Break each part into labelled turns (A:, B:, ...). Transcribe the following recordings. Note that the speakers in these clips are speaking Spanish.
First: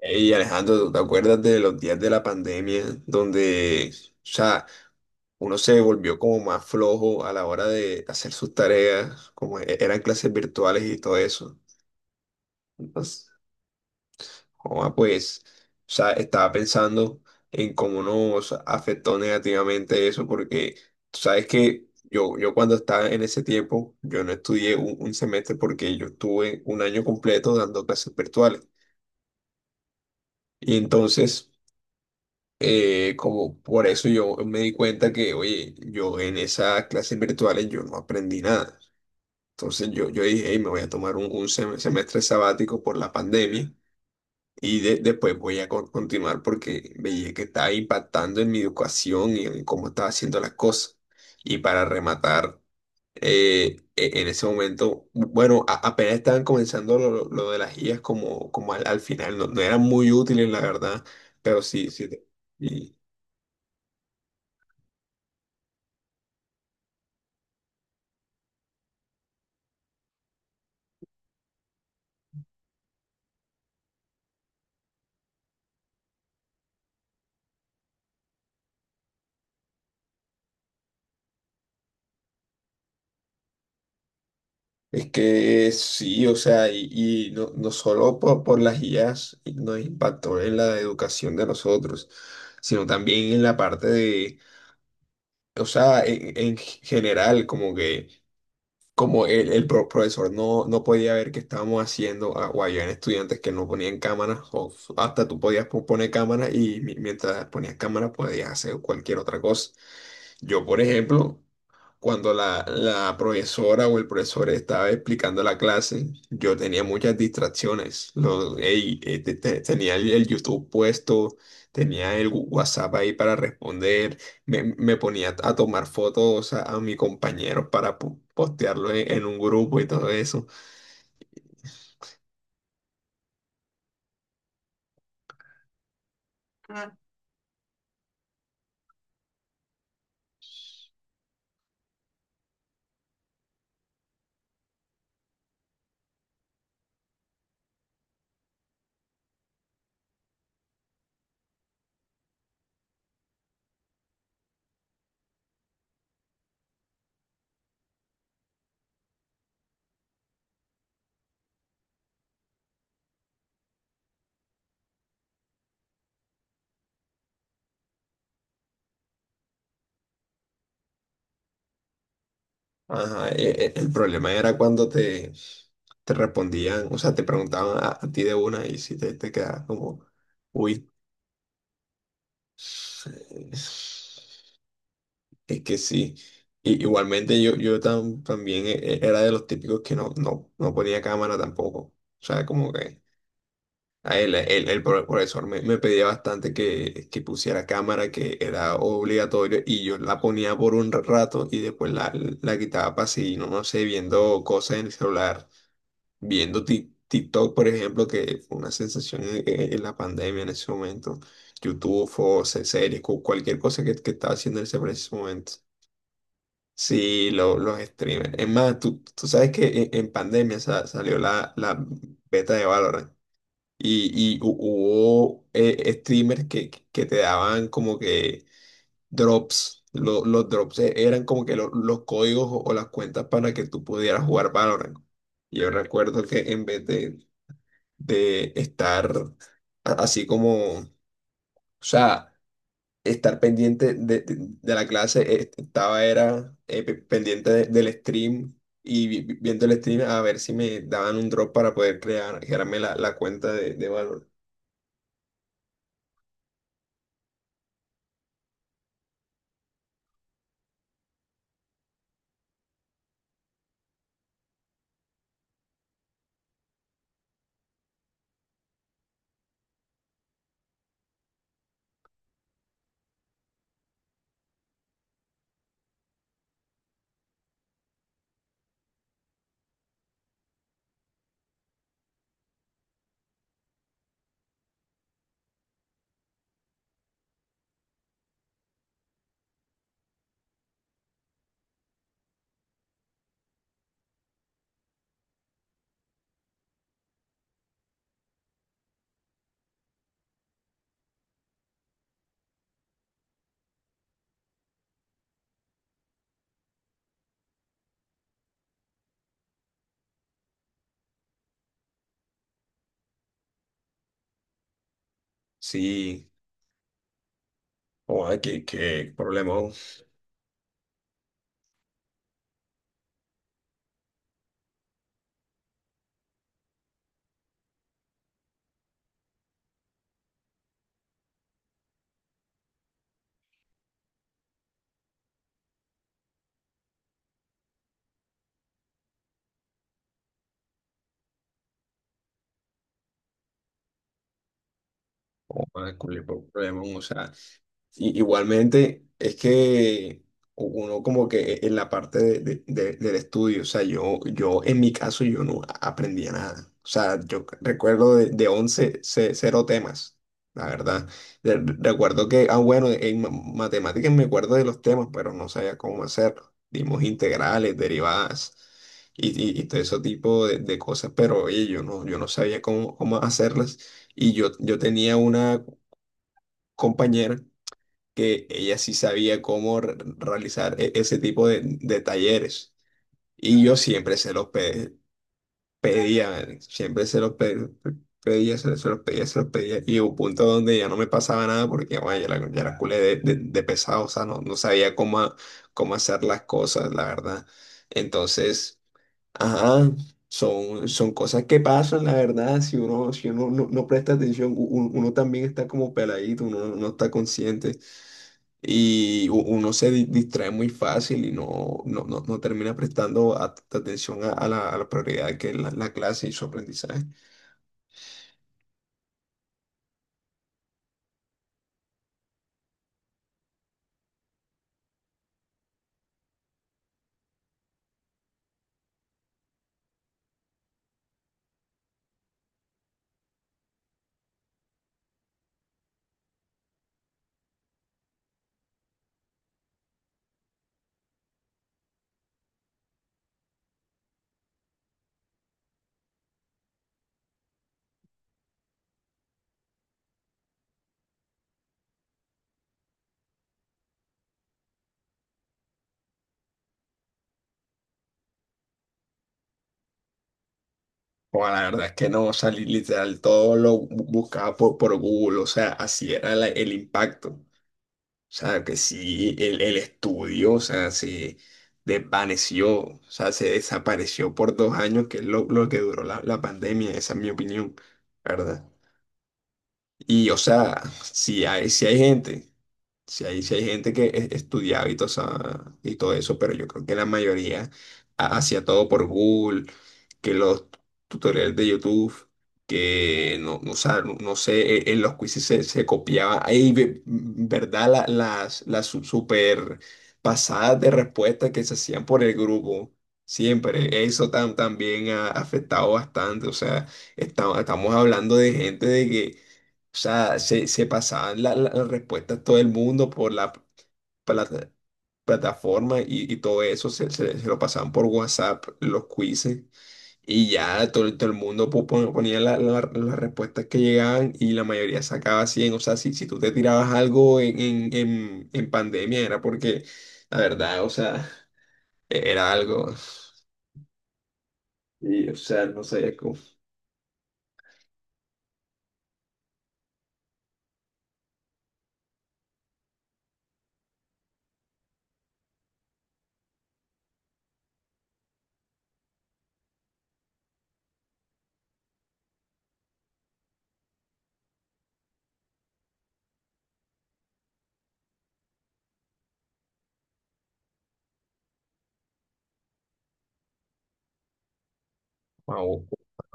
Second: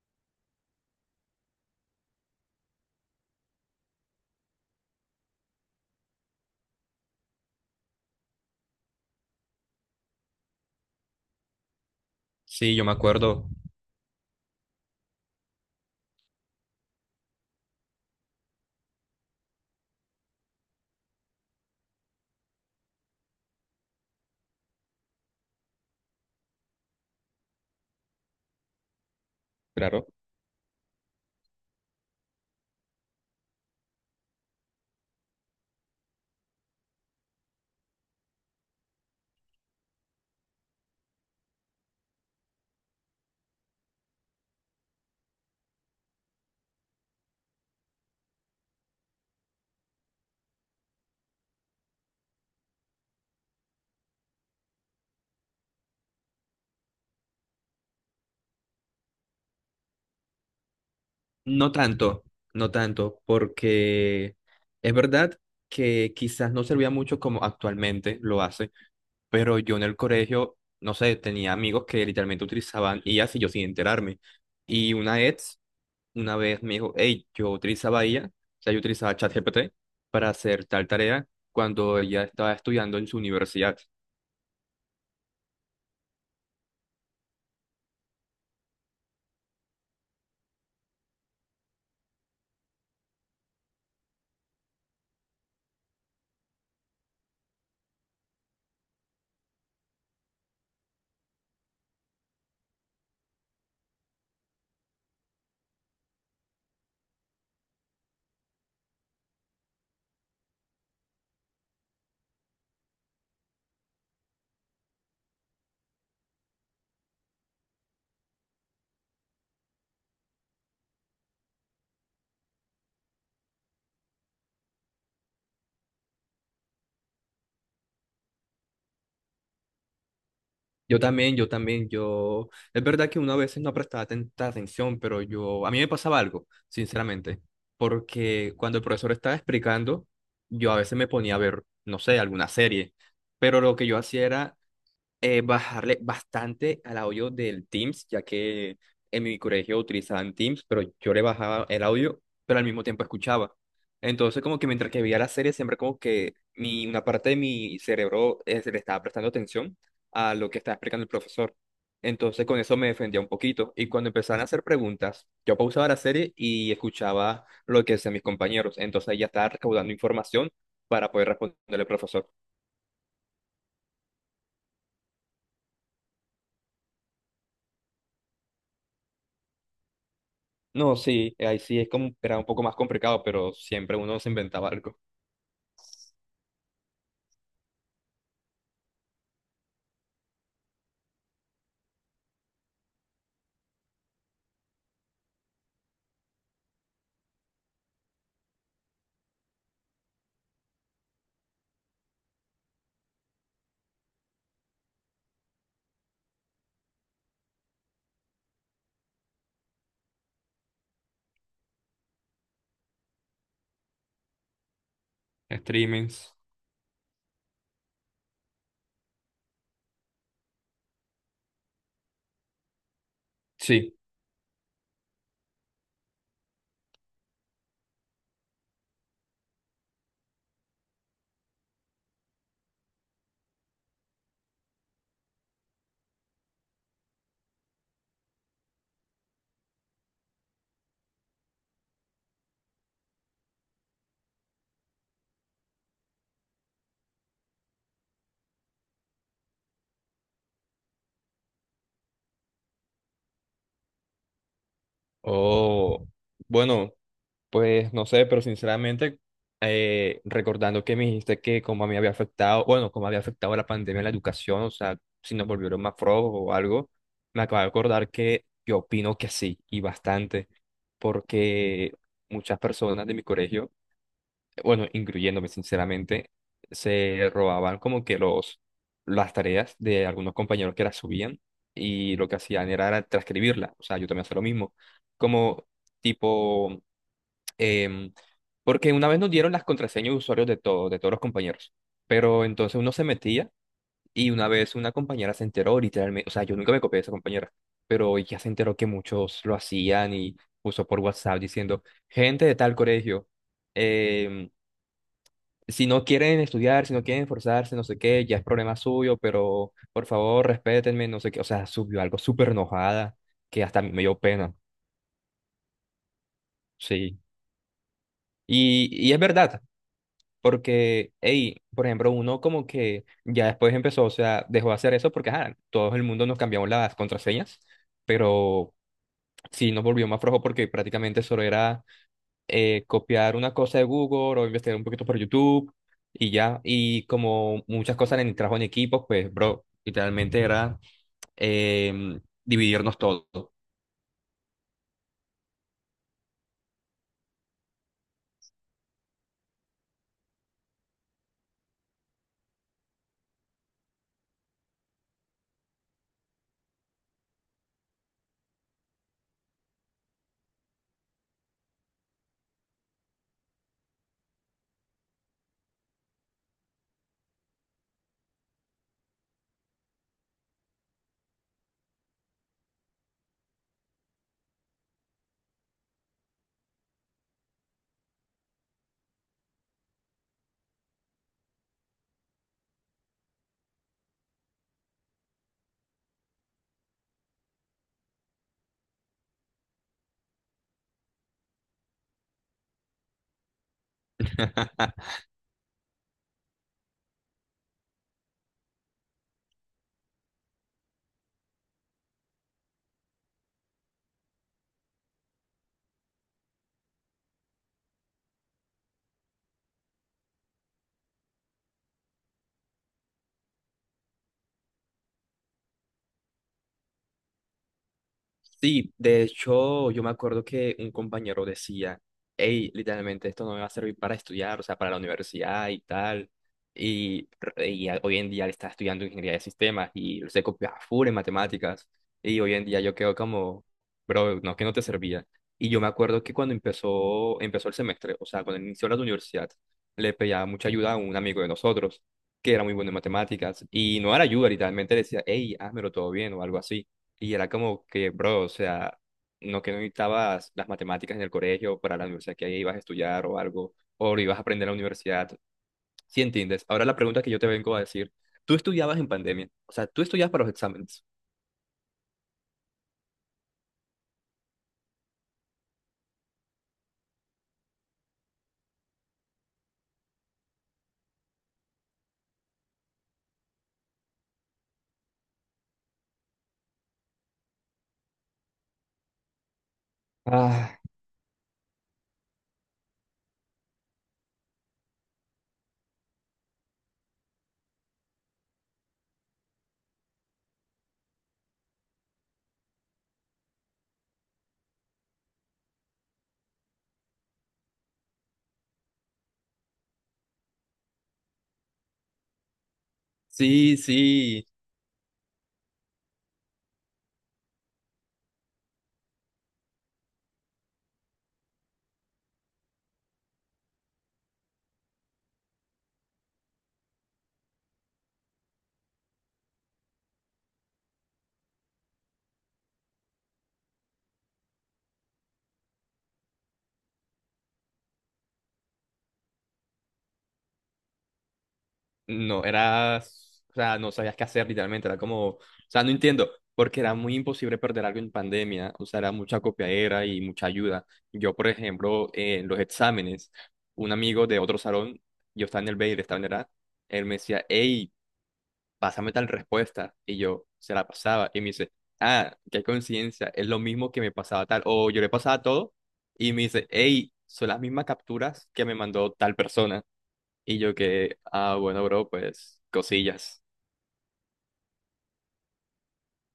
A: Hey Alejandro, ¿tú te acuerdas de los días de la pandemia donde, o sea, uno se volvió como más flojo a la hora de hacer sus tareas, como eran clases virtuales y todo eso?
B: Sí, yo me
A: Entonces,
B: acuerdo.
A: joda, pues, o sea, estaba pensando en cómo nos afectó negativamente eso, porque tú sabes que yo cuando estaba en ese tiempo, yo no estudié un semestre porque yo estuve un año completo dando clases virtuales.
B: Claro.
A: Y entonces... Como por eso yo me di cuenta que, oye, yo en esas clases virtuales yo no aprendí nada. Entonces yo dije, "Ey, me voy a tomar un semestre sabático por la pandemia y después voy a continuar porque veía que estaba impactando en mi educación y en cómo estaba haciendo las cosas. Y para rematar, en ese momento, bueno, apenas estaban comenzando lo de las guías como, como al final, no eran muy útiles, la verdad, pero
B: No
A: sí, sí.
B: tanto, no tanto, porque es verdad que quizás no servía mucho como actualmente lo hace, pero yo en el colegio, no sé, tenía amigos que literalmente utilizaban IAs y yo sin enterarme. Y una vez me dijo, hey, yo utilizaba IA, o sea, yo utilizaba ChatGPT para hacer tal tarea cuando ella estaba estudiando en su universidad.
A: Es que sí, o sea, y no solo por las IAs nos impactó en la educación de nosotros, sino también en la parte de, o sea, en general, como que como el profesor no podía ver qué estábamos haciendo, o había estudiantes que no ponían cámaras, o hasta tú podías poner cámaras y mientras ponías cámaras podías hacer cualquier otra cosa. Yo, por ejemplo, cuando la profesora o el profesor estaba explicando la clase, yo tenía muchas distracciones. Tenía el YouTube puesto, tenía el WhatsApp ahí para responder, me ponía a tomar fotos a mis compañeros para postearlo en un grupo y todo eso.
B: Yo también, yo también, yo... Es verdad que una veces no prestaba tanta atención, pero yo... A mí me pasaba algo, sinceramente, porque cuando el profesor estaba explicando, yo a veces me ponía a ver, no sé, alguna serie, pero lo que yo hacía era bajarle bastante al audio del Teams, ya que en mi colegio utilizaban Teams, pero yo le bajaba el audio, pero al mismo tiempo escuchaba. Entonces, como que mientras que veía la serie, siempre como que mi, una parte de mi cerebro se le estaba prestando atención a lo que estaba explicando el profesor. Entonces, con eso me defendía un poquito. Y cuando empezaban a hacer preguntas, yo pausaba la serie y escuchaba lo que decían mis compañeros. Entonces, ahí ya estaba recaudando información para poder responderle al profesor.
A: Ajá, el problema era cuando te respondían, o sea, te preguntaban a ti de una y si te quedabas como... Uy,
B: No, sí, ahí sí es como, era un poco más complicado, pero
A: Es
B: siempre uno se inventaba algo.
A: es que sí. Igualmente yo, yo también era de los típicos que no ponía cámara tampoco. O sea, como que el profesor me pedía bastante que pusiera cámara, que era obligatorio, y yo la ponía por un rato y después la quitaba para seguir, no sé, viendo cosas en el celular, viendo TikTok, por ejemplo, que fue una sensación en la pandemia en ese momento, YouTube, o series, cualquier cosa que estaba haciendo en ese preciso momento.
B: Streamings,
A: Sí, los streamers. Es más, tú sabes que en pandemia salió la beta de Valorant
B: sí.
A: y, y hubo streamers que te daban como que drops. Los drops eran como que los códigos o las cuentas para que tú pudieras jugar Valorant. Yo recuerdo que en vez de estar así como, o sea, estar pendiente de, de la clase, estaba era pendiente del stream y viendo el stream a ver si me daban un drop para poder crear, crearme la cuenta de Valor.
B: O, bueno, pues no sé, pero sinceramente, recordando que me dijiste que como a mí había afectado, bueno, como había afectado la pandemia en la educación, o sea, si nos volvieron más flojos o algo, me acabo de acordar que yo opino que sí, y bastante, porque muchas personas de mi colegio, bueno, incluyéndome sinceramente, se robaban como que los, las tareas de algunos compañeros que las subían y lo que hacían era, era transcribirla. O sea, yo también hacía lo mismo. Como tipo, em, porque una vez nos dieron las contraseñas de usuarios de todos los compañeros, pero entonces uno se metía y una vez una compañera se enteró literalmente, o sea, yo nunca me copié de esa compañera, pero ella se enteró que muchos lo hacían y puso por WhatsApp diciendo, gente de tal colegio. em, si no quieren estudiar, si no quieren esforzarse, no sé qué, ya es problema suyo, pero por favor, respétenme, no sé qué. O sea, subió algo súper enojada que hasta a mí me dio pena.
A: Sí,
B: Sí.
A: o que
B: Y es verdad, porque, hey, por ejemplo, uno como que ya después empezó, o sea, dejó de hacer eso porque, ajá, todo el mundo nos cambiamos las contraseñas, pero sí nos volvió más flojo porque prácticamente solo era copiar una cosa de Google o investigar un poquito por YouTube y ya. Y como muchas cosas en el trabajo en equipos pues, bro, literalmente era dividirnos todo.
A: qué problema, o sea. Y, igualmente, es que uno como que e, en la parte del estudio, o sea, yo en mi caso yo no aprendía nada. O sea, yo recuerdo de 11, cero temas, la verdad. Recuerdo que, ah, bueno, en matemáticas me acuerdo de los temas, pero no sabía cómo hacerlo. Dimos integrales, derivadas y, y todo ese tipo de cosas, pero oye, yo no sabía cómo, cómo hacerlas. Y yo tenía una compañera que ella sí sabía cómo realizar ese tipo de talleres. Y yo siempre se los pedía, man, siempre se los pedía, se los pedía, se los pedía. Y hubo un punto donde ya no me pasaba nada porque, bueno, ya la culé de, de pesado, o sea, no sabía cómo, cómo hacer las cosas, la verdad. Entonces, ajá. Son cosas que pasan, la verdad, si uno, si uno no presta atención, uno, también está como peladito, uno no está consciente y uno se distrae muy fácil y no termina prestando atención a la prioridad que es la clase y su aprendizaje.
B: Sí, de hecho, yo me acuerdo que un compañero decía, hey, literalmente esto no me va a servir para estudiar, o sea, para la universidad y tal. Y, hoy en día él está estudiando ingeniería de sistemas y se copia full en matemáticas. Y hoy en día yo quedo como, bro, no, que no te servía. Y yo me acuerdo que cuando empezó el semestre, o sea, cuando inició la universidad, le pedía mucha ayuda a un amigo de nosotros, que era muy bueno en matemáticas. Y no era ayuda, literalmente le decía, hey, házmelo todo bien o algo así. Y era como que, bro, o sea, no que no necesitabas las matemáticas en el colegio para la universidad que ibas a estudiar o algo, o lo ibas a aprender en la universidad. ¿Sí entiendes? Ahora la pregunta que yo te vengo a decir, tú estudiabas en pandemia, o sea, tú estudiabas para los exámenes.
A: O la verdad es que no, salí literal, todo lo buscaba por Google, o sea, así era el impacto. O sea, que sí, el estudio, o sea, se desvaneció, o sea, se desapareció por dos años, que es lo que duró la pandemia, esa es mi opinión, ¿verdad? Y, o
B: Ah.
A: sea, si hay, si hay gente. Si hay, si hay gente que estudiaba y todo, y todo eso, pero yo creo que la mayoría hacía todo por Google, que los tutoriales de YouTube, que no sé, en los quizzes se copiaba. Hay, ¿verdad? Las super pasadas de respuestas que se hacían por el grupo.
B: Sí,
A: Siempre, eso
B: sí.
A: también ha afectado bastante. O sea, estamos hablando de gente de que, o sea, se pasaban las respuestas todo el mundo por la, por plataforma y todo eso, se lo pasaban por WhatsApp, los quizzes, y ya todo el mundo ponía las respuestas que llegaban y la mayoría sacaba 100. O sea, si tú te tirabas algo en pandemia era porque, la verdad, o sea,
B: No
A: era algo,
B: era, o sea, no sabías qué hacer literalmente, era
A: y,
B: como,
A: o
B: o
A: sea, no
B: sea, no
A: sé.
B: entiendo, porque era muy imposible perder algo en pandemia, o sea, era mucha copiadera y mucha ayuda. Yo, por ejemplo, en los exámenes, un amigo de otro salón, yo estaba en el B y él estaba en el A, él me decía, hey, pásame tal respuesta, y yo se la pasaba, y me dice, ah, qué coincidencia, es lo mismo que me pasaba tal, o yo le pasaba todo, y me dice, hey, son las mismas capturas que me mandó tal persona. Y yo que, ah, bueno, bro, pues cosillas.
A: Wow,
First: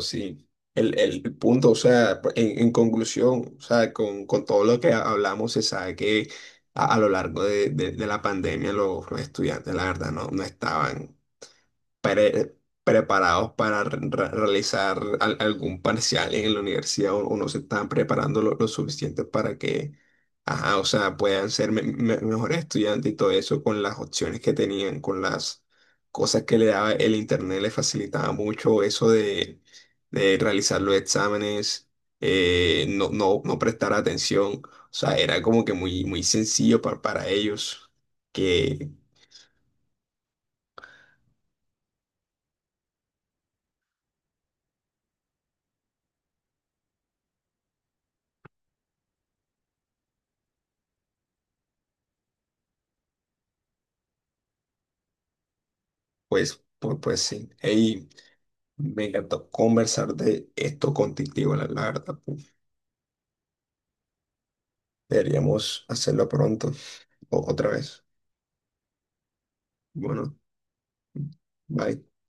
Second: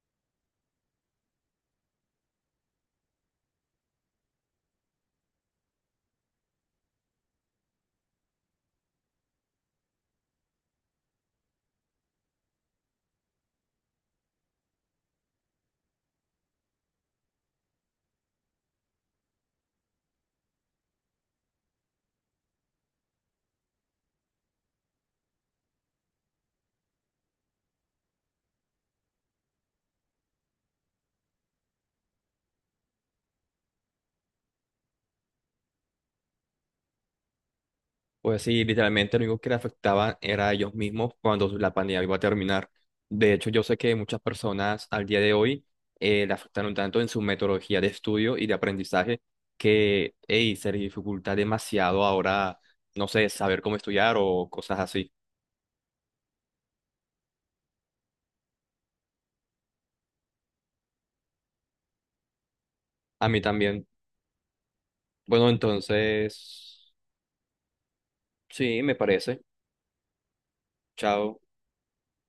A: sí. El, el punto, o sea, en conclusión, o sea, con todo lo que hablamos, se sabe que a lo largo de, de la pandemia los estudiantes, la verdad, no estaban pre- preparados para realizar algún parcial en la universidad o no se están preparando lo suficiente para que, ajá, o sea, puedan ser mejores estudiantes y todo eso con las opciones que tenían, con las cosas que le daba el internet, le facilitaba mucho eso de realizar los exámenes, no prestar atención, o sea, era como que muy sencillo para ellos
B: Pues sí,
A: que,
B: literalmente lo único que le afectaba era a ellos mismos cuando la pandemia iba a terminar. De hecho, yo sé que muchas personas al día de hoy le afectaron tanto en su metodología de estudio y de aprendizaje que, hey, se les dificulta demasiado ahora, no sé, saber cómo estudiar o cosas así.
A: pues, pues sí. Ey, me encantó conversar de esto contigo, la verdad. Pu.
B: A mí también. Bueno,
A: Deberíamos hacerlo pronto
B: entonces,
A: o otra vez.
B: sí, me parece.
A: Bueno,
B: Chao.
A: bye.